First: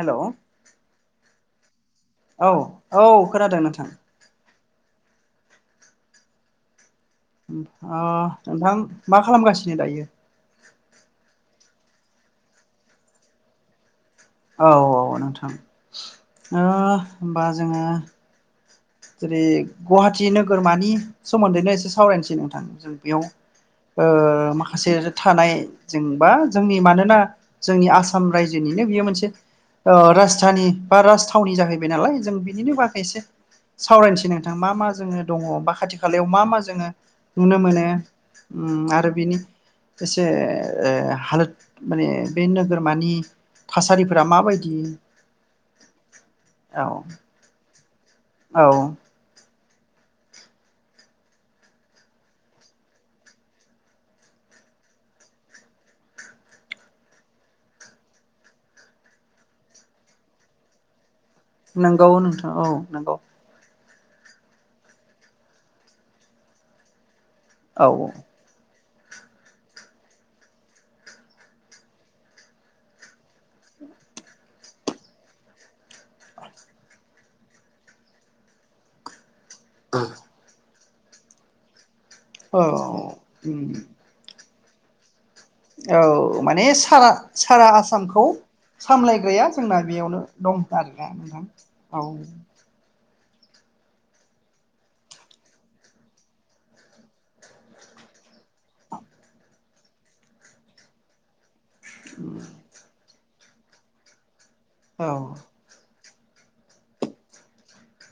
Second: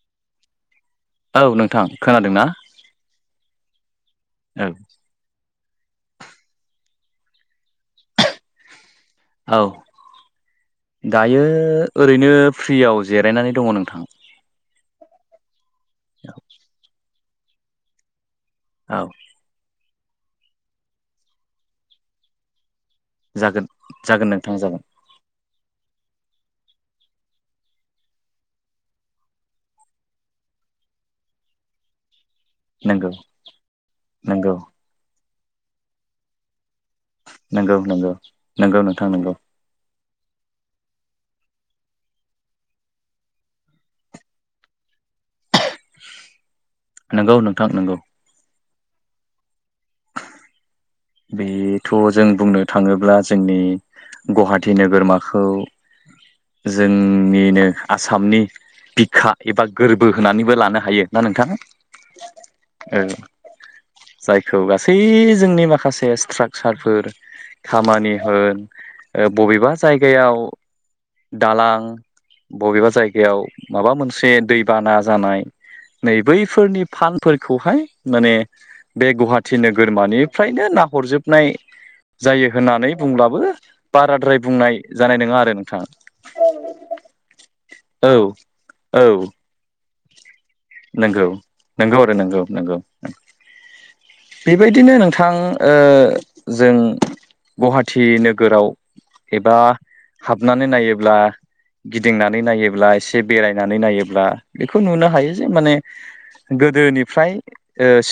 हेल' औ नोंथां खोनादों ना औ औ खोनादों नोंथां औ अ नोंथां मा औ खालामगासिनो दायो दायो ओरैनो फ्रियाव जिरायनानै दङ नोंथां औ औ नोंथां ओ होमबा जोङो औ जेरै गुवाहाटि नोगोरमानि सोमोन्दैनो एसे सावरायनोसै नोंथां जों बेयाव जागोन ओ जागोन नोंथां जागोन माखासे थानाय जेनेबा जोंनि मानोना जोंनि आसाम रायजोनिनो बियो मोनसे ओ राजधानि बा राजथावनि जाहैबाय नालाय जों बिनि बागै नंगौ एसे सावरायनोसै नोंथां नंगौ मा मा जोङो दङ बा खाथि खालायाव मा मा जोङो नुनो नंगौ मोनो नंगौ नंगौ नोंथां आरो नंगौ बिनि एसे हालोद माने बे नोगोरमानि थासारिफोरा माबायदि औ नंगौ नोंथां नंगौ औ बेथ' जों बुंनो थाङोब्ला जोंनि गुवाहाटि नोगोरमाखौ जोंनिनो आसामनि बिखा एबा गोरबो होनानैबो लानो हायो। ना नोंथां नंगौ नोंथां औ नंगौ जायखौ गासै जोंनि माखासे स्ट्राकसारफोर औ खामानि होन बबेबा जायगायाव दालां बबेबा जायगायाव माबा मोनसे दैबाना जानाय नै बैफोरनि फानफोरखौहाय माने बे गुवाहाटि थिनो गोरमानिफ्रायनो नाहरजोबनाय जायो औ होननानै बुंब्लाबो उम बाराद्राय बुंनाय जानाय नङा आरो नोंथां औ माने सारा सारा औ आसामखौ औ सामलायग्राया जोंना बेयावनो दं नंगौ आरोना नोंथां नंगौ औ आरो नोंगौ नंगौ [inaudible] बेबायदिनो नोंथां जों गुवाहाटि नोगोराव एबा हाबनानै नायोब्ला गिदिंनानै नायोब्ला एसे बेरायनानै नायोब्ला बेखौ औ नुनो हायो जे माने गोदोनिफ्राय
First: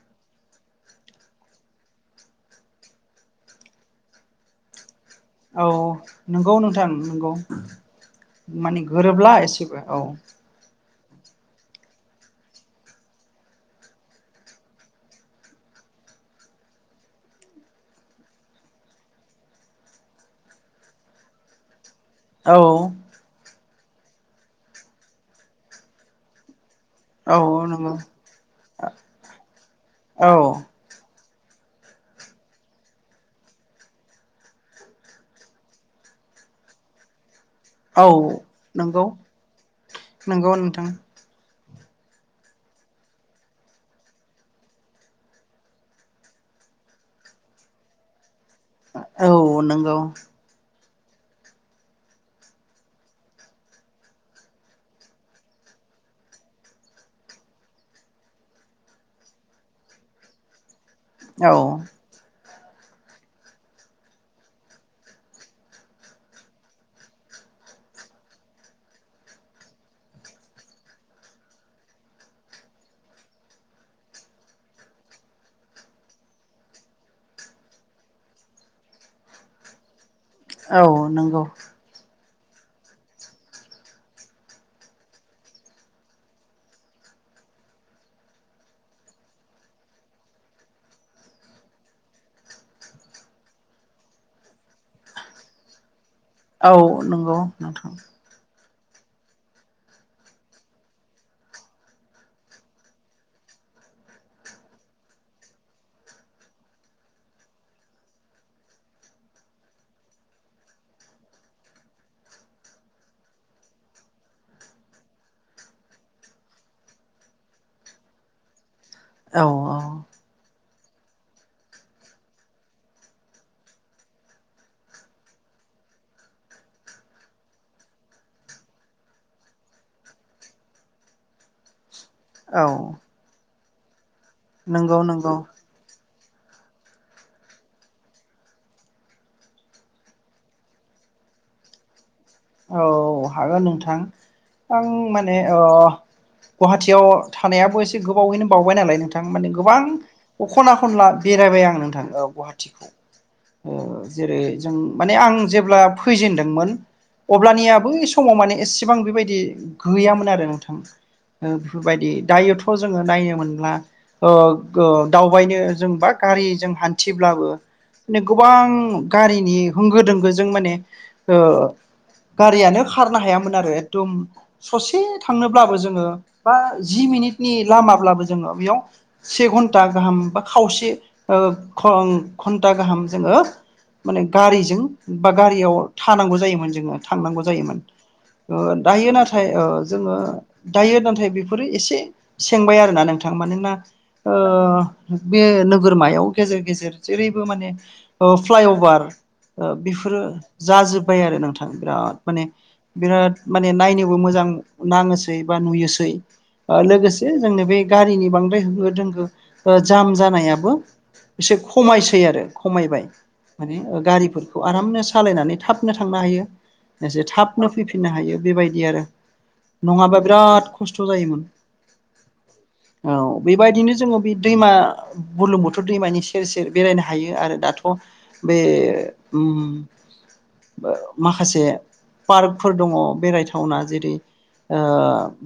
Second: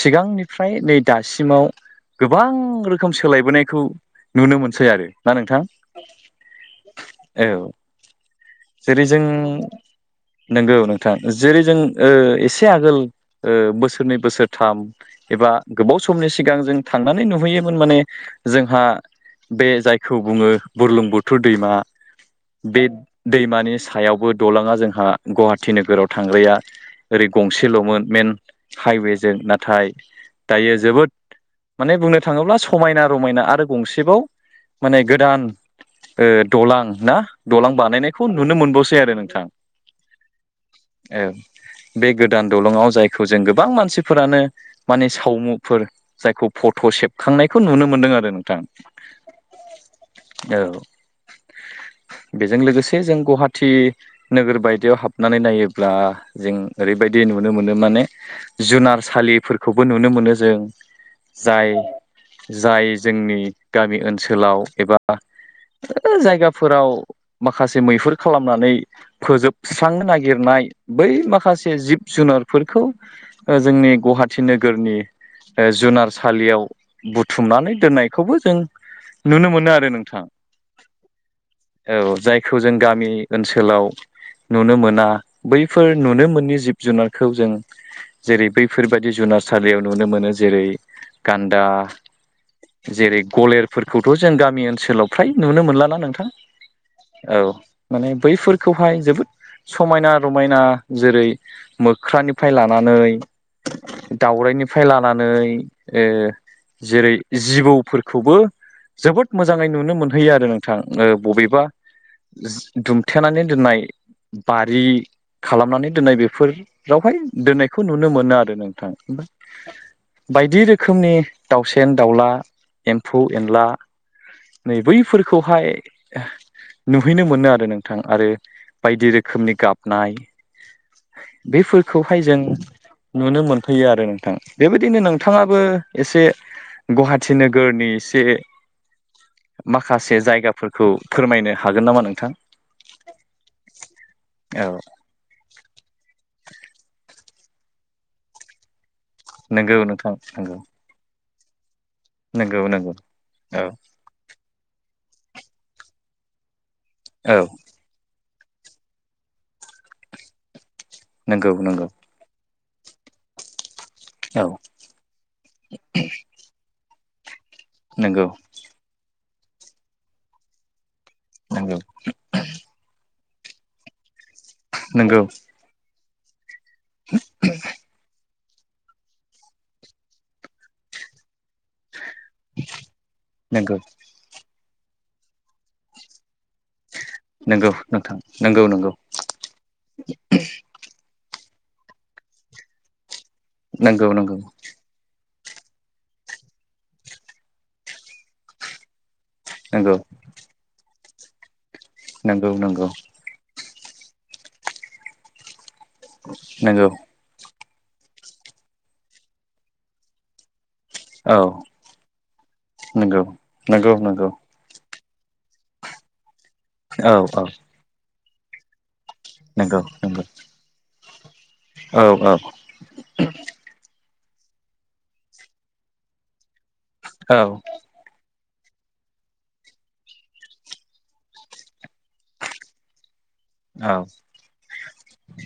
सिगांनिफ्राय नै दासिमाव गोबां रोखोम सोलायबोनायखौ नुनो मोनसै आरो ना नोंथां औ नंगौ नोंथां नंगौ औ माने जेरै जों गोरोबला एसेबो औ नंगौ जेरै जों एसे आगोल बोसोरनै बोसोरथाम एबा गोबाव समनि सिगां जों थ थांनानै नुहैयोमोन माने जोंहा बे जायखौ बुङो बुरलुंबुथुर दैमा बे औ दैमानि सायावबो दलाङा जोंहा गुवाहाटि नोगोराव थांग्राया ओरै औ नंगौ गंसेल'मोन मइेन हाइवेजों नाथाय औ दायो जोबोद माने बुंनो थाङोब्ला समायना रमायना आरो गंसेबाव माने गोदान दालां ना दालां औ बानायनायखौ नुनो मोनबावसै नंगौ आरो नोंथां नंगौ नोंथां औ बे गोदान दलङाव जायखौ जों गोबां मानसिफोरानो माने सावमुफोर जायखौ फट' सेबखांनायखौ नुनो मोन्दों आरो नों औ नोंगौ औ [inaudible] बेजों लोगोसे जों गुवाहाटि नोगोर बायदियाव हाबनानै नायोब्ला जों ओरैबायदि नुनो मोनो माने जुनारसालिफोरखौबो नुनो मोनो जों औ जाय जाय जोंनि गामि ओनसोलाव एबा जायगाफोराव माखासे मैहुर खालामनानै फोजोबस्रांनो नागिरनाय बै माखासे जिब जुनारफोरखौ जोंनि गुवाहाटि नोगोरनि जुनारसालियाव बुथुमनानै दोननायखौबो जों नुनो मोनो आरो नोंथाङा औ नंगौ बेखौ जों गामि ओनसोलाव नुनो मोना बै फोर नुनो मोननि जिब जुनारखौ जों जेरै बैफोरबायदि जुनारसालियाव नुनो मोनो जेरै गान्दा जेरै गलेरफोरखौथ' जों गामि ओनसोलाव फ्राय नुनो मोनलाना नोंथां नंगौ औ नोंथां माने बैफोरखौहाय जोबोद समायना रमायना समायना जेरै मोख्रानिफ्राय लानानै दाउरायनिफ्राय लानानै जेरै जिबौफोरखौबो जोबोद मोजाङै नुनो मोनहैयो आरो नोंथां बबेबा दुमथेनानै दोननाय बारि खालामनानै दोननाय बेफोरावहाय दोननायखौ नुनो मोनो आरो नोंथां औ औ बायदि रोखोमनि दाउसेन दाउला एम्फौ एनला नै बैफोरखौहाय नुहैनो मोनो आरो नोंथां आरो बायदि रोखोमनि गाब नाय बेफोरखौहाय जों औ नुनो मोनफैयो आरो नोंथां नंगौ बेबायदिनो नंगौ नोंथाङाबो एसे गुवाहाटि नोगोरनि एसे माखासे जायगाफोरखौ फोरमायनो हागोन नामा नोंथां? औ हागोन नोंथां औ आं माने ओ गुवाहाटियाव थानायाबो एसे गोबावैनो बावबाय नालाय नोंथां माने नंगौ गोबां नोंथां नंगौ ख'ना-खनला बेरायबाय आं नोंथां ओ नंगौ गुवाहाटिआव नंगौ औ ओ जेरै जों माने आं जेब्ला फैजेनदोंमोन औ अब्लानियाबो इस समाव माने एसेबां बेबायदि गैयामोन आरो नोंथां नंगौ नंगौ बेफोरबायदि दायोथ' खौ जोङो नायनो मोनला ओ औ ओ दावबायनो जों बा गारिजों हान्थिब्लाबो माने नंगौ गोबां गारिनि होंगो दोंगोजों माने ओ नोंगौ गारियानो खारनो हायामोन आरो एकदम ससे नंगौ थांनोब्लाबो जोङो बा जि मिनिटनि लामाब्लाबो जोङो बेयाव से घन्टा गाहाम बा खावसे ओ घ घन्टा गाहाम जोङो नंगौ माने गारि जों बा गारियाव थानांगौ जायोमोन जों थांनांगौ नंगौ जायोमोन नोंथां नंगौ ओ नंगौ दायो नाथाय ओ जोङो दायो नाथाय बेफोर फोरो एसे सेबाय आरोना नोंथां मानोना नंगौ नंगौ बे नोगोरमायाव गेजेर गेजेर जेरैबो माने ओ फ्लाइअभार बेफोरो जाजोब्बाय आरो नोंथां बिराद माने नंगौ नंगौ बिराद माने नायनोबो मोजां नाङोसै बा नुयोसै नंगौ ओ लोगोसे जोंनो बे गारिनि बांद्राय होंगो दोंगो ओ जाम जानायाबो औ इसे खमायसै आरो खमायबाय नंगौ माने नंगौ नंगौ गारिफोरखौ आरामनो स' सालायनानै थाबनो थांनो हायो औ एसे औ थाबनो फैफिननो हायो बेबायदि आरो नंगौ नङाबा नंगौ बिराद खस्थ' जायोमोन औ औ औ बेबायदिनो जोङो बे दैमा बुलुंबुथुर दैमानि सेर सेर बेरायनो हायो औ आरो दाथ' बे ओम माखासे पार्कफोर दङ' बेराय थावना औ जेरै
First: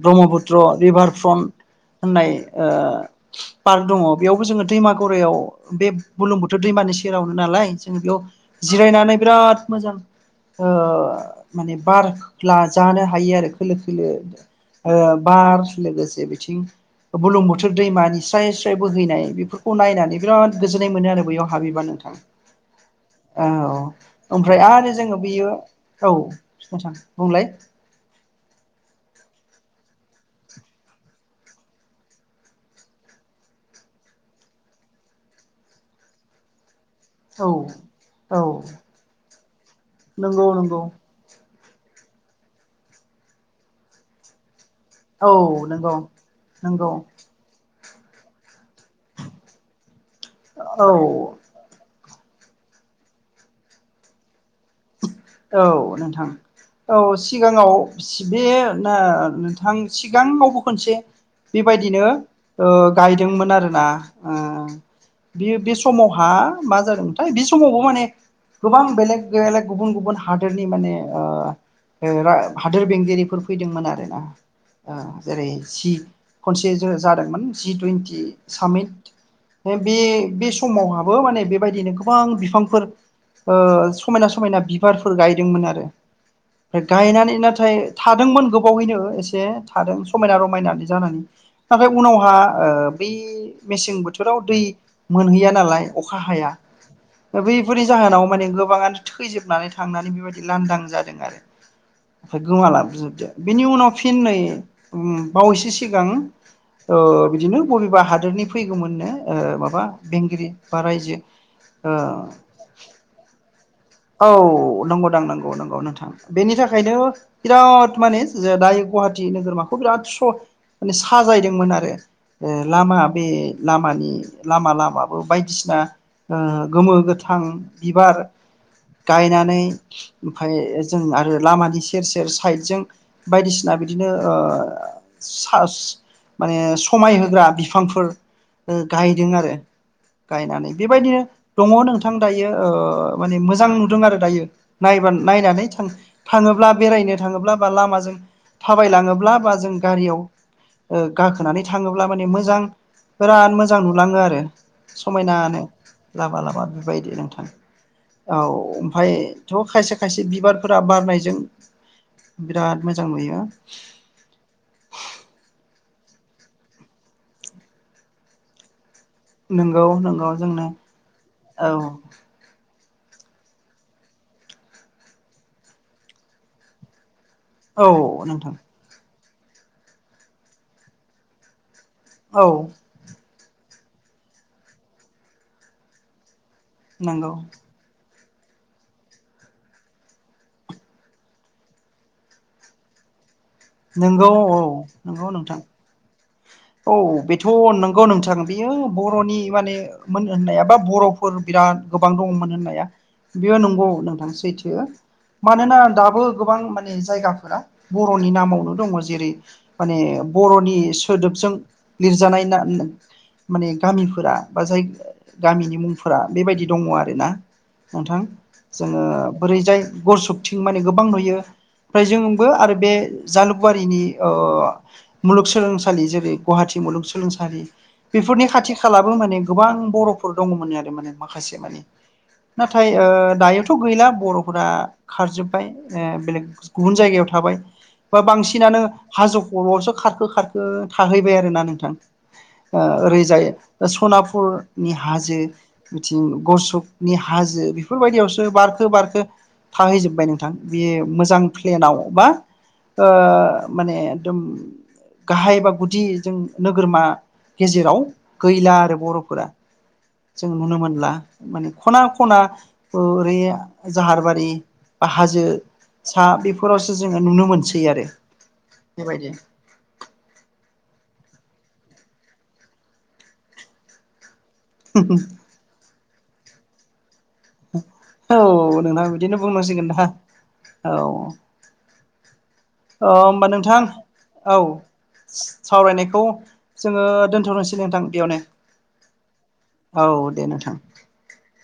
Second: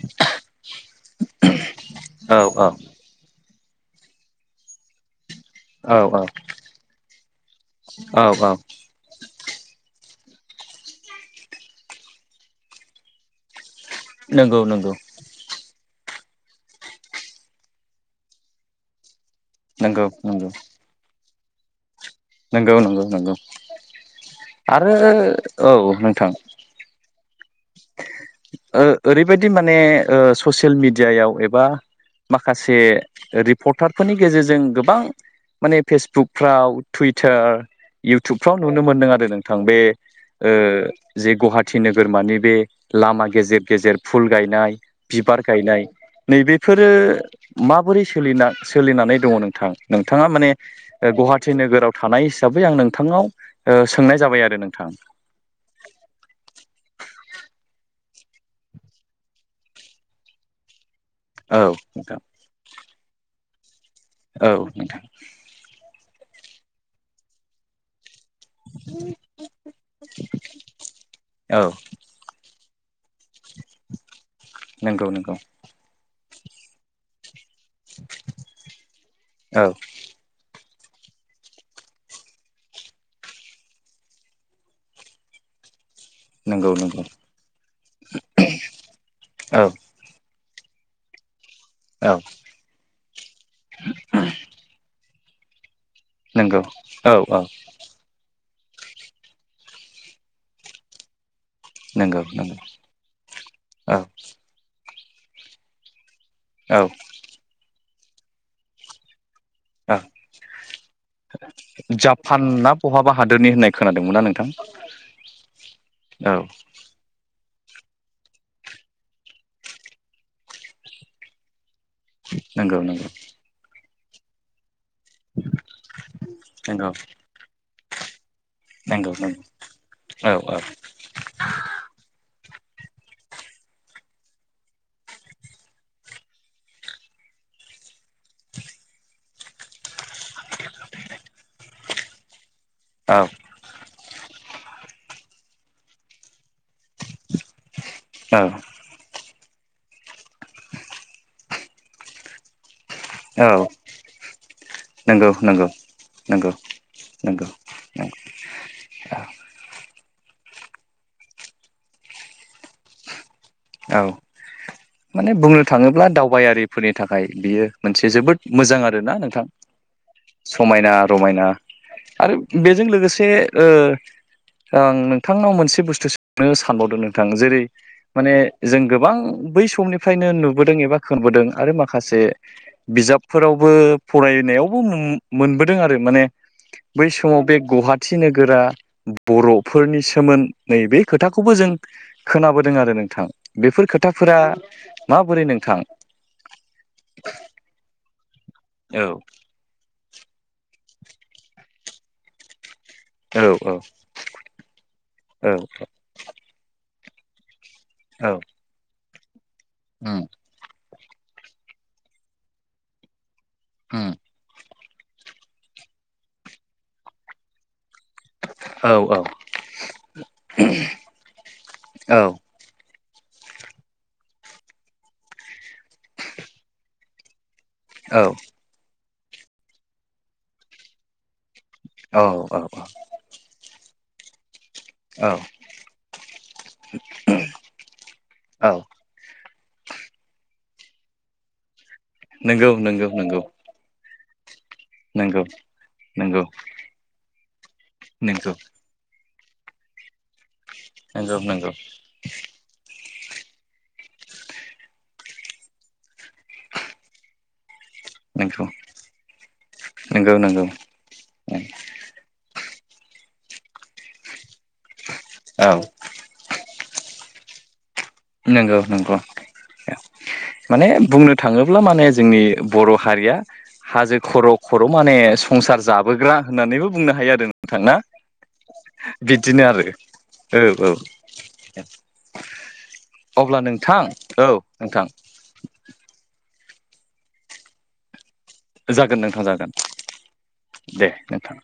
ब्रह्मपुत्र रिभार फ्रन्ट होननाय औ ओ पार्क दङ' बेयावबो जोङो दैमा गरायाव बे औ बुलुंबुथुर दैमानि सेरावनो नालाय जोंङो बेयाव औ औ जिरायनानै बिराद मोजां ओ माने बार लाजानो हायो आरो खोलो खोल़ो नंगौ नंगौ ओ बार लोगोसे बिथिं बुरलुंबुथुर दैमानि स्राय स्राय बोहैनाय बेफोरखौ नंगौ नायनानै नंगौ बिराद गोजोननाय मोनो आरो बैयाव हाबैबा नोंथां नंगौ नंगौ नंगौ औ ओमफ्राय आरो जोङो बैयो औ नोंथां बुंलाय ओ ओरैबायदि माने ओ ससियेल मिडियायाव एबा माखासे रिपर्टारफोरनि गेजेरजों गोबां माने फेसबुकफ्राव टुइटार औ औ इउटुबफ्राव नुनो मोनदों आरो नोंथां बे नंगौ ओ नंगौ जे गुहाट थि नोगोरमानि बे लामा गेजेर गेजेर फुल गायनाय औ बिबार गायनाय नंगौ नैबेफोरो नंगौ माबोरै सोलिना सोलिनानै दङ' नोंथां नोंथाङा माने औ गुहाटि नोगोराव थानाय हिसाबै आं नोंथांनाव ओ सोंनाय जाबाय आरो नों औ नोंथां औ सिगाङाव बे नोंथां सिगाङावबो खोनसे औ बेबायदिनो नोंथां ओ गायदोंमोन आरोना। औ नोंथां। हा मा जादोंमोनथाय बे समावबो माने गोबां बेलेग बेलेग गुबन गुबुन हादोरनि माने ओ औ हादोर बेंगिरिफोर फैदोंमोन आरोना नंगौ नंगौ जेरै सि खनसे जादोंमोन जिटुइनटि सामित औ बि। समावहाबो माने बेबायदिनो गोबां बिफांफोर ओ समायना समायना बिबारफोर गायदोंमोन आरो नंगौ ओमफ्राय नंगौ गायनानै नाथाय थादोंमोन गोबावैनो एसे औ थादों समायना रमायना बायनानै जानानै नाथाय औ उनावहा बै मेसें बोथोराव दै। मोनहैया नालाय अखा हाया नंगौ औ औ बैफोरनि जाहोनाव माने गो गोबाङानो थैजोबनानै थांनानै बेबायदि लांदां जादों आरो। नंगौ ओमफ्राय नंगौ गोमालां बोजोबदो बेनि उनाव औ फिन नै बावैसो सिगां। औ ओ बिदिनो बबेबा हादोरनि फैगौमोननो ओ माबा औ बेंगिरि बा रायजो आ जापान ना बहाबा हादोरनि होननाय खोनादोंमोन ना औ नोंथां नंगौदां नंगौ नंगौ नोंथां औ बेनि थाखायनो बिराद माने दायो गुवाहाटि नोगोरमाखौ बिराद स माने साजायदोंमोन आरो। ओ नंगौ लामा नंगौ बे लामानि लामा लामा। बायदिसिना ओ नंगौ गोमो गोथां बिबार। नंगौ नंगौ गायनानै औ ओमफ्राय जों आरो लामानि सेर सेर साइद जों बायदिसिना बिदिनो ओ। माने समाय होग्रा बिफांफोर ओ गायदों आरो। गायनानै बेबायदिनो दङ नोंथां दायो ओ औ औ माने मोजां। नुदों आरो दायो नायनानै थाङोब्ला बेरायनो थाङोब्ला ब्ला औ थाबाय लांङोब्ला। जों गारियाव ओ गाखोनानै थाङोब्ला माने मोजां। औ बिराद मोजां नुलाङो आरो नंगौ समायनानो। नंगौ लामा नंगौ लामा बेबायदि नोंथां नंगौ औ ओमफ्रायथ' खाय से खायसे बिबारफोरा बारनायजों बिराद मोजां नुयो। औ माने बुंनो थाङोब्ला दावबायारिफोरनि थाखाय बियो मोनसे जोबोद मोजां आरो नोंथां नोंगौ नोंगौ जोंनो समायना रमायना औ आरो बे। बजों लोगोसे आं नोंथांनाव मोनसे बुसथु सोंनो सानबावदों नों थां जेरै औ माने नोंथां जों गोबां बै समनिफ्रायनो नुबोदों एबा खोनबोदों आरो मा खासे औ बिजाबफोरावबो फरायनायावबो मोनबोदों आरो माने। बै नंगौ समाव बे गुवाहाट थि नोगोरा बर'फोरनि सोमोन नै बे खोथाखौबो जों खोनाबोदों आरो नोंथां। बेफोर नंगौ खोथाफोरा औ नंगौ माबोरै नोंथां। औ बेथ' नंगौ नोंथां बेयो औ बर'नि माने मोन होननाया बा बर'फोर बिराद गोबां दङमोन होननाया। औ बेयो औ नंगौ नोंथां सैथो औ मानोना दाबो गोबां माने जायगाफोरा बर'नि औ नामावनो दङ जेरै माने उम बर'नि सोदोबजों लिरजानाय ना माने उम गामिफोरा बा जाय गामिनि मुंफोरा बेबायदि दङ आरोना। नोंथां औ जोङो औ बोरैजाय गरसखथिं माने गोबां नुयो। ओमफ्राय औ जोंबो आरो बे। जालुकवारिनि अ मुलुगसोलोंसालि जेरै गुवाहाटी मुलुगसोलोंसालि। बेफोरनि खाथि खालाबो माने गोबां बर'फोर दङमोन आरो माने माखासे माने। औ औ नाथाय ओ दायोथ' गैला बर'। फोरा औ खारजोबबाय बेलेग गुबुन जायगायाव थाबाय। ओ औ बांसिनानो हाजो खर'यावसो खारखो खारखो थाहैबाय आरोना नोंथां नंगौ ओ नंगौ नंगौ ओरैजायो सनाफु रनि हाजो नंगौ बिथिं नंगौ गरसकनि हाजो बे बेफोरबायदियावसो नंगौ बारखो बारखो थाहैजोबबाय नोंथां बे नंगौ मोजां नंगौ प्लेनाव बा ओ माने एकदम गाहाय बा गुदि जों नोगोरमा गेजेराव नंगौ गैला आरो बर'फोरा नंगौ जों नंगौ नुनो मोनला माने ख'ना ख'ना बै जाहारबारि बा हाजो औ सा बेफोर बेफोरावसो जोङो नुनो मोनसै आरो नंगौ नंगौ बेबायदि माने बुंनो थाङोब्ला माने जोंनि बर' हारिया हाजो खर खर माने संसार जाबोग्रा होननानैबो बुंनो हायो आरो नोंथां औ नोंथां बिदिनो आरो बुंनांसिगोन दा औ औ होमबा नोंथां औ सावरायनायखौ जोङो दोन्थनोसै नोंथां बेयावनो जागोन नोंथां जागोन औ दे नोंथां। दे नोंथां